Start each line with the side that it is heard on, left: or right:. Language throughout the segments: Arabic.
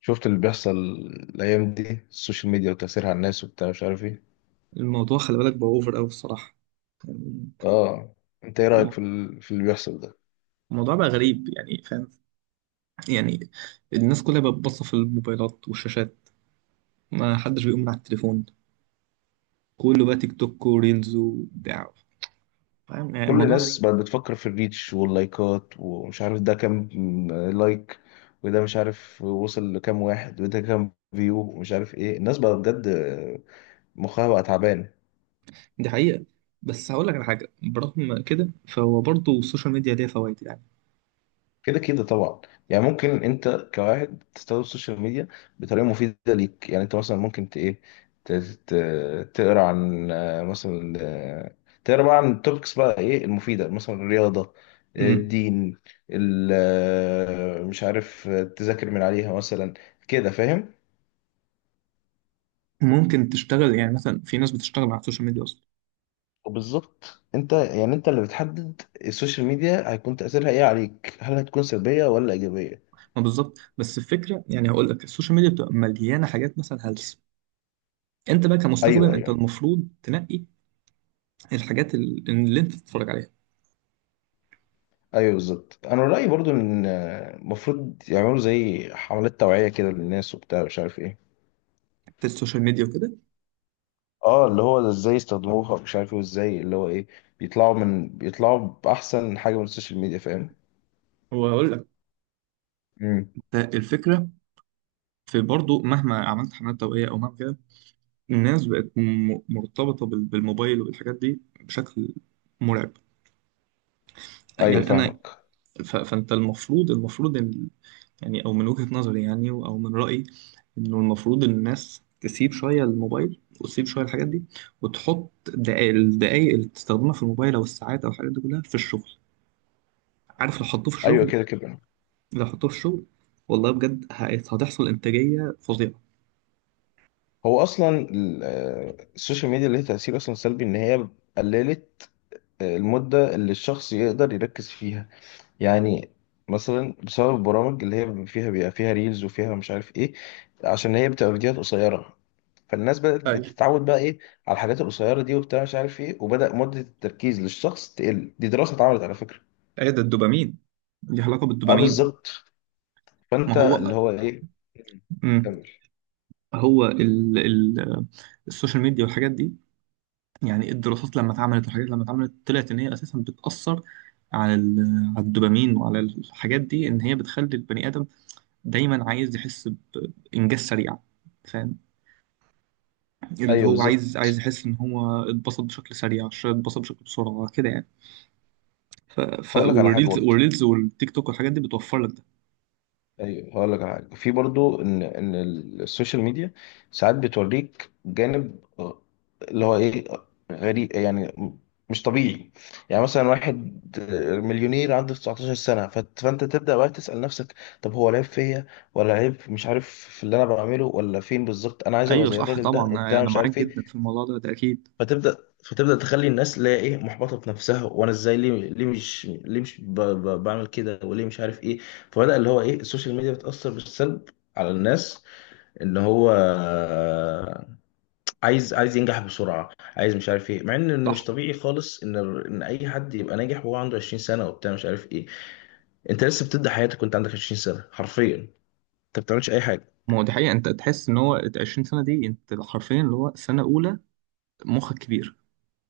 left: شفت اللي بيحصل الايام دي السوشيال ميديا وتاثيرها على الناس وبتاع مش عارف ايه.
right: الموضوع خلي بالك بقى اوفر قوي الصراحه يعني.
left: اه، انت ايه رايك
right: الم-
left: في اللي بيحصل ده؟
right: الموضوع بقى غريب يعني، فاهم يعني. الناس كلها بقت باصه في الموبايلات والشاشات، ما حدش بيقوم من على التليفون، كله بقى تيك توك وريلز وبتاع. فاهم يعني
left: كل
right: الموضوع
left: الناس
right: غريب.
left: بقت بتفكر في الريتش واللايكات ومش عارف ده كام لايك، وده مش عارف وصل لكام واحد، وده كام فيو، ومش عارف ايه. الناس بقى بجد مخها بقى تعبان.
right: دي حقيقه، بس هقول لك على حاجه، برغم كده فهو برضه السوشيال ميديا ليها فوائد يعني.
left: كده كده طبعا، يعني ممكن انت كواحد تستخدم السوشيال ميديا بطريقه مفيده ليك. يعني انت مثلا ممكن ت ايه، تقرا عن مثلا، تقرا بقى عن التوبكس بقى ايه المفيده، مثلا الرياضه،
right: مم.
left: الدين، مش عارف، تذاكر من عليها مثلا، كده فاهم.
right: ممكن تشتغل، يعني مثلا في ناس بتشتغل على السوشيال ميديا اصلا.
left: وبالظبط، انت يعني انت اللي بتحدد السوشيال ميديا هيكون تاثيرها ايه عليك، هل هتكون سلبيه ولا ايجابيه.
right: ما بالظبط، بس الفكره يعني هقول لك، السوشيال ميديا بتبقى مليانه حاجات مثلا هلس. انت بقى كمستخدم
left: ايوه
right: انت
left: ايوه
right: المفروض تنقي الحاجات اللي انت بتتفرج عليها،
left: ايوه بالظبط. انا رايي برضو ان المفروض يعملوا زي حملات توعيه كده للناس وبتاع مش عارف ايه.
right: بتاعت السوشيال ميديا وكده.
left: اه، اللي هو ازاي يستخدموها، مش عارف ايه، وازاي اللي هو ايه بيطلعوا من بيطلعوا باحسن حاجه من السوشيال ميديا، فاهم.
right: وهقول لك
left: امم،
right: انت الفكره، في برضو مهما عملت حملات توعيه او مهما كده، الناس بقت مرتبطه بالموبايل وبالحاجات دي بشكل مرعب،
left: ايوه
right: يعني انا
left: فاهمك،
right: فانت المفروض ان، يعني او من وجهه نظري يعني او من رايي، انه المفروض إن الناس تسيب شويه الموبايل وتسيب شويه الحاجات دي، وتحط الدقايق اللي بتستخدمها في الموبايل او الساعات او الحاجات دي كلها في الشغل. عارف، لو حطوه في
left: ايوه
right: الشغل،
left: كده كده.
right: لو حطوه في الشغل والله بجد هتحصل انتاجيه فظيعه.
left: هو اصلا السوشيال ميديا ليها تاثير اصلا سلبي، ان هي قللت المده اللي الشخص يقدر يركز فيها. يعني مثلا بسبب البرامج اللي هي فيها بيبقى فيها ريلز وفيها مش عارف ايه، عشان هي بتبقى فيديوهات قصيره، فالناس بدأت
right: ايوه.
left: بتتعود بقى ايه على الحاجات القصيره دي وبتاع مش عارف ايه، وبدأ مده التركيز للشخص تقل. دي دراسه اتعملت على فكره.
right: ايه ده الدوبامين، دي علاقه
left: اه
right: بالدوبامين.
left: بالظبط.
right: ما
left: فانت اللي
right: هو
left: هو ايه،
right: مم.
left: كمل.
right: هو ال السوشيال ميديا والحاجات دي، يعني الدراسات لما اتعملت والحاجات لما اتعملت، طلعت ان هي اساسا بتاثر على الدوبامين وعلى الحاجات دي، ان هي بتخلي البني ادم دايما عايز يحس بانجاز سريع. فاهم، اللي
left: ايوه
right: هو
left: بالظبط،
right: عايز يحس ان هو اتبسط بشكل سريع، اتبسط بشكل بسرعه كده يعني.
left: هقول لك على حاجه
right: والريلز
left: برضه.
right: والريلز والتيك توك والحاجات دي بتوفر لك ده.
left: ايوه هقول لك على حاجه، في برضو ان السوشيال ميديا ساعات بتوريك جانب اللي هو ايه، غريب، يعني مش طبيعي. يعني مثلا واحد مليونير عنده 19 سنه، فانت تبدا بقى تسال نفسك، طب هو العيب فيا ولا العيب مش عارف في اللي انا بعمله، ولا فين بالظبط؟ انا عايز ابقى
right: ايوه
left: زي
right: صح
left: الراجل ده
right: طبعا،
left: وبتاع
right: انا
left: مش
right: معاك
left: عارف
right: جدا
left: ايه.
right: في الموضوع ده اكيد.
left: فتبدا فتبدا تخلي الناس اللي هي ايه محبطه في نفسها، وانا ازاي، ليه، ليه مش، ليه مش بعمل كده، وليه مش عارف ايه. فبدا اللي هو ايه السوشيال ميديا بتاثر بالسلب على الناس، ان هو عايز ينجح بسرعه، عايز مش عارف ايه، مع ان إنه مش
right: صح.
left: طبيعي خالص ان اي حد يبقى ناجح وهو عنده 20 سنه وبتاع مش عارف ايه. انت لسه بتبدا حياتك وانت عندك 20 سنه، حرفيا انت ما بتعملش اي حاجه.
right: ما هو دي حقيقه، انت تحس ان هو ال 20 سنه دي، انت حرفيا اللي هو سنه اولى، مخك كبير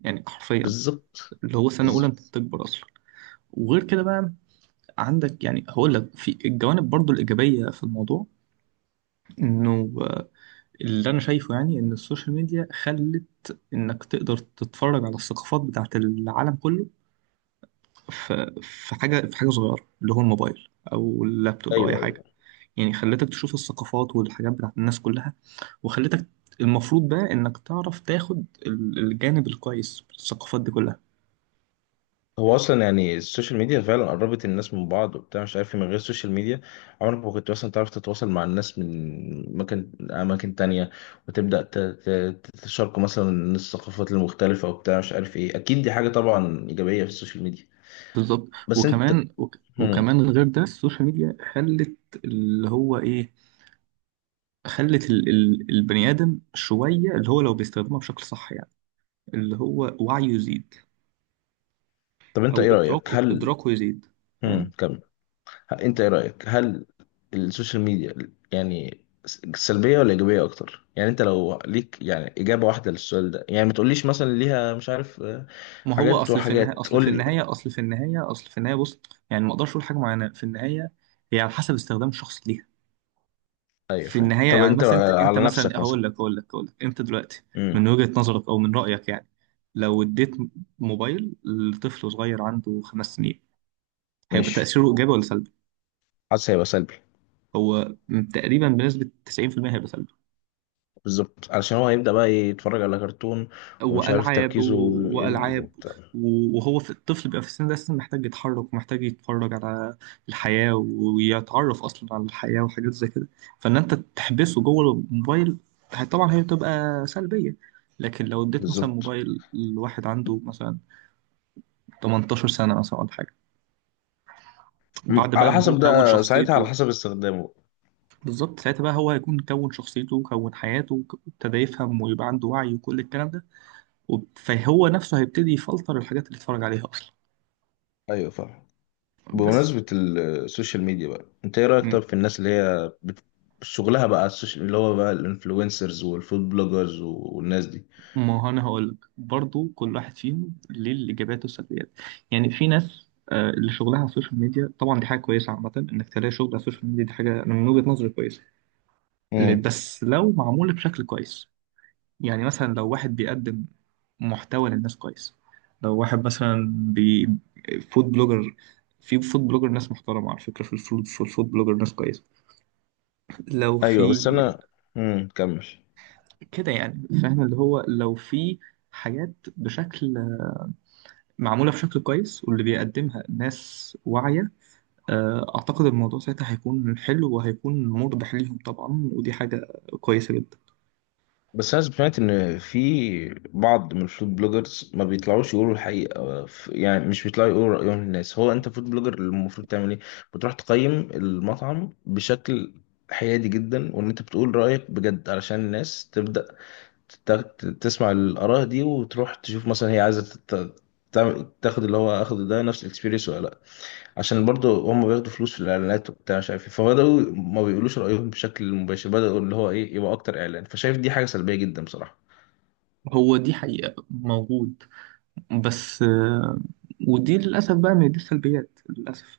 right: يعني حرفيا،
left: بالظبط،
right: اللي هو سنه اولى،
left: بالظبط،
right: انت بتكبر اصلا. وغير كده بقى، عندك يعني هقول لك في الجوانب برضو الايجابيه في الموضوع، انه اللي انا شايفه يعني ان السوشيال ميديا خلت انك تقدر تتفرج على الثقافات بتاعت العالم كله، في حاجة صغيرة، اللي هو الموبايل أو اللابتوب أو أي
left: ايوه
right: حاجة.
left: ايوه.
right: يعني خلتك تشوف الثقافات والحاجات بتاعت الناس كلها، وخلتك، المفروض بقى إنك تعرف تاخد الجانب الكويس في الثقافات دي كلها.
left: هو اصلا يعني السوشيال ميديا فعلا قربت الناس من بعض وبتاع مش عارف إيه، من غير السوشيال ميديا عمرك ما كنت مثلا تعرف تتواصل مع الناس من اماكن تانية، وتبدا تتشاركوا مثلا الثقافات المختلفه وبتاع مش عارف ايه. اكيد دي حاجه طبعا ايجابيه في السوشيال ميديا.
right: بالظبط.
left: بس انت،
right: وكمان وك
left: هم.
right: وكمان غير ده، السوشيال ميديا خلت اللي هو إيه، خلت ال البني آدم شوية، اللي هو لو بيستخدمها بشكل صح يعني، اللي هو وعيه يزيد،
left: طب انت
right: أو
left: ايه رايك،
right: إدراكه
left: هل،
right: إدراكه يزيد.
left: كمل. انت ايه رأيك، هل السوشيال ميديا يعني سلبية ولا إيجابية أكتر؟ يعني أنت لو ليك يعني إجابة واحدة للسؤال ده، يعني ما تقوليش مثلا ليها مش عارف
right: ما هو
left: حاجات
right: اصل في النهايه
left: وحاجات،
right: اصل في
left: قول لي.
right: النهايه اصل في النهايه اصل في النهايه بص، يعني ما اقدرش اقول حاجه معينه، في النهايه هي على حسب استخدام الشخص ليها.
left: أيوه
right: في
left: فاهم.
right: النهايه
left: طب
right: يعني
left: أنت
right: مثلا انت
left: على
right: مثلا
left: نفسك مثلا.
right: هقول لك انت دلوقتي من
left: امم،
right: وجهه نظرك او من رايك يعني، لو اديت موبايل لطفل صغير عنده خمس سنين، هيبقى
left: ماشي،
right: تاثيره ايجابي ولا سلبي؟
left: حاسس هيبقى سلبي.
right: هو تقريبا بنسبه 90% هيبقى سلبي.
left: بالظبط، علشان هو هيبدأ بقى يتفرج على كرتون ومش عارف
right: والعاب
left: تركيزه
right: و-
left: يقل
right: والعاب
left: وبتاع.
right: و- وهو، في الطفل بيبقى في السن ده لسه محتاج يتحرك ومحتاج يتفرج على الحياه ويتعرف اصلا على الحياه وحاجات زي كده، فان انت تحبسه جوه الموبايل، طبعا هي بتبقى سلبيه. لكن لو اديت مثلا
left: بالظبط،
right: موبايل لواحد عنده مثلا 18 سنه مثلا ولا حاجه، بعد بقى
left: على
right: ما هو
left: حسب،
right: كون
left: ده ساعتها على
right: شخصيته.
left: حسب استخدامه.
right: بالظبط، ساعتها بقى هو هيكون كون شخصيته وكون حياته، وابتدى يفهم ويبقى عنده وعي وكل الكلام ده، فهو نفسه هيبتدي يفلتر الحاجات اللي اتفرج عليها اصلا.
left: أيوه فاهم.
right: بس
left: بمناسبة السوشيال ميديا بقى، انت ايه رأيك
right: مم.
left: طب في الناس اللي هي شغلها بقى على السوشيال، اللي هو بقى الانفلونسرز والفود بلوجرز والناس دي.
right: ما هو انا هقول لك برضه كل واحد فيهم ليه الايجابيات والسلبيات يعني في ناس آه، اللي شغلها على السوشيال ميديا طبعا دي حاجه كويسه عامه انك تلاقي شغل على السوشيال ميديا دي حاجه أنا من وجهه نظري كويسه ل-
left: امم،
right: بس لو معمول بشكل كويس يعني مثلا لو واحد بيقدم محتوى للناس كويس لو واحد مثلا بي فود بلوجر في فود بلوجر ناس محترمه على فكره في الفود في الفود بلوجر ناس كويسه لو
left: ايوه.
right: في
left: بس انا، كمل.
right: كده يعني فاهم اللي هو لو في حاجات بشكل معمولة بشكل كويس واللي بيقدمها ناس واعية آه، أعتقد الموضوع ساعتها هيكون حلو وهيكون مربح ليهم طبعا ودي حاجة كويسة جدا
left: بس انا سمعت ان في بعض من الفود بلوجرز ما بيطلعوش يقولوا الحقيقة، يعني مش بيطلعوا يقولوا رأيهم للناس. هو انت فود بلوجر المفروض تعمل ايه؟ بتروح تقيم المطعم بشكل حيادي جدا، وان انت بتقول رأيك بجد علشان الناس تبدأ تسمع الآراء دي، وتروح تشوف مثلا هي عايزة تاخد اللي هو اخده ده نفس الاكسبيرينس ولا لا. عشان برضه هم بياخدوا فلوس في الاعلانات وبتاع مش عارف ايه، فبداوا ما بيقولوش رأيهم بشكل مباشر، بداوا اللي هو ايه يبقى اكتر اعلان. فشايف دي حاجة سلبية جدا بصراحة.
right: هو دي حقيقة موجود بس آه، ودي للأسف بقى من دي السلبيات للأسف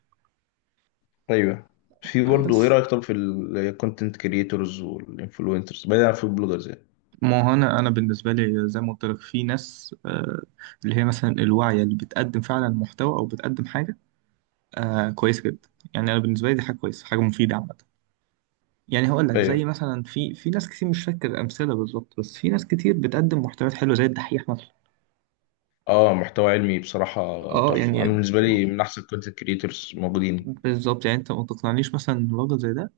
left: ايوه. في برضه، ايه
right: بس
left: رأيك طب في الكونتنت كريتورز والانفلونسرز بعيدا عن البلوجرز يعني.
right: ما هو أنا أنا بالنسبة لي زي ما قلت لك، في ناس اللي هي مثلا الواعية اللي بتقدم فعلا محتوى أو بتقدم حاجة كويسة جدا، يعني أنا بالنسبة لي دي حاجة كويسة حاجة مفيدة عامة. يعني هقول لك زي
left: ايوه.
right: مثلا في ناس كتير، مش فاكر امثله بالظبط، بس في ناس كتير بتقدم محتويات حلوه زي الدحيح مثلا.
left: اه، محتوى علمي بصراحة
right: اه
left: تحفة. انا
right: يعني
left: بالنسبة لي من احسن الكونتنت كريتورز موجودين.
right: بالظبط، يعني انت ما تقنعنيش مثلا إن راجل زي ده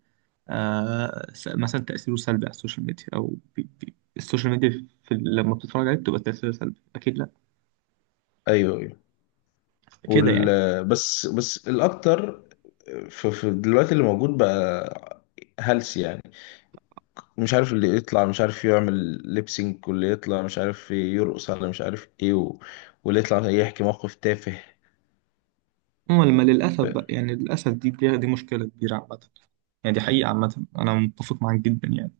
right: مثلا تاثيره سلبي على السوشيال ميديا، او بي بي السوشيال ميديا في، لما بتتفرج عليه بتبقى تاثيرها سلبي اكيد لا،
left: ايوه ايوه.
right: كده
left: وال
right: يعني.
left: بس بس الأكتر في دلوقتي اللي موجود بقى هلس يعني، مش عارف اللي يطلع مش عارف يعمل ليبسينك، واللي يطلع مش عارف يرقص على مش عارف ايه و... واللي يطلع يحكي موقف تافه.
right: لما
left: ف...
right: للاسف بقى، يعني للاسف دي مشكله كبيره عامه، يعني دي حقيقه عامه، انا متفق معاك جدا يعني.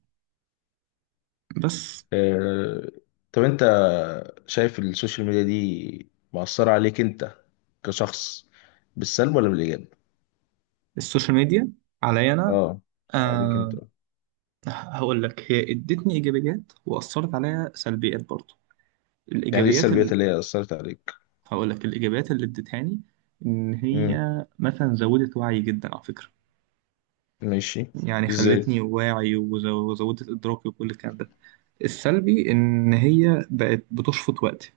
right: بس
left: آه... طب انت شايف السوشيال ميديا دي مأثرة عليك انت كشخص بالسلب ولا بالإيجاب؟
right: السوشيال ميديا عليا انا
left: اه، عليك انت.
right: آه، هقول لك، هي ادتني ايجابيات واثرت عليا سلبيات برضو.
left: يعني ايه
right: الايجابيات
left: السلبيات اللي هي أثرت عليك؟
right: هقول لك الايجابيات اللي ادتهاني، ان هي
left: امم،
right: مثلا زودت وعي جدا على فكره،
left: ماشي،
right: يعني
left: ازاي؟
right: خلتني واعي، وزودت ادراكي وكل الكلام ده. السلبي ان هي بقت بتشفط وقتي.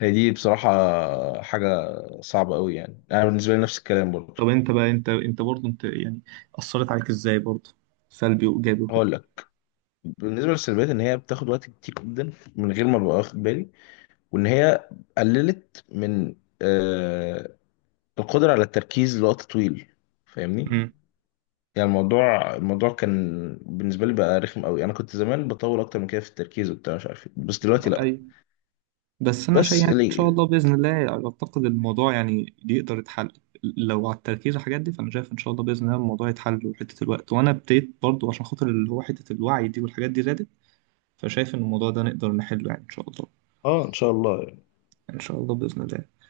left: هي دي بصراحة حاجة صعبة قوي. يعني أنا بالنسبة لي نفس الكلام برضه.
right: طب انت بقى انت برضو انت يعني، اثرت عليك ازاي برضو، سلبي وايجابي وكده.
left: هقول لك، بالنسبة للسلبيات إن هي بتاخد وقت كتير جدا من غير ما أبقى واخد بالي، وإن هي قللت من آه القدرة على التركيز لوقت طويل، فاهمني؟
right: مم.
left: يعني الموضوع كان بالنسبة لي بقى رخم قوي. أنا كنت زمان بطول أكتر من كده في التركيز وبتاع مش عارف إيه، بس دلوقتي لأ.
right: ايوه. بس انا شايف
left: بس
right: يعني ان شاء
left: اللي،
right: الله باذن الله اعتقد الموضوع يعني يقدر يتحل، لو على التركيز والحاجات دي، فانا شايف ان شاء الله باذن الله الموضوع يتحل وحته الوقت، وانا ابتديت برضو عشان خاطر اللي هو حته الوعي دي والحاجات دي زادت، فشايف ان الموضوع ده نقدر نحله يعني ان شاء الله.
left: آه إن شاء الله.
right: يعني ان شاء الله باذن الله.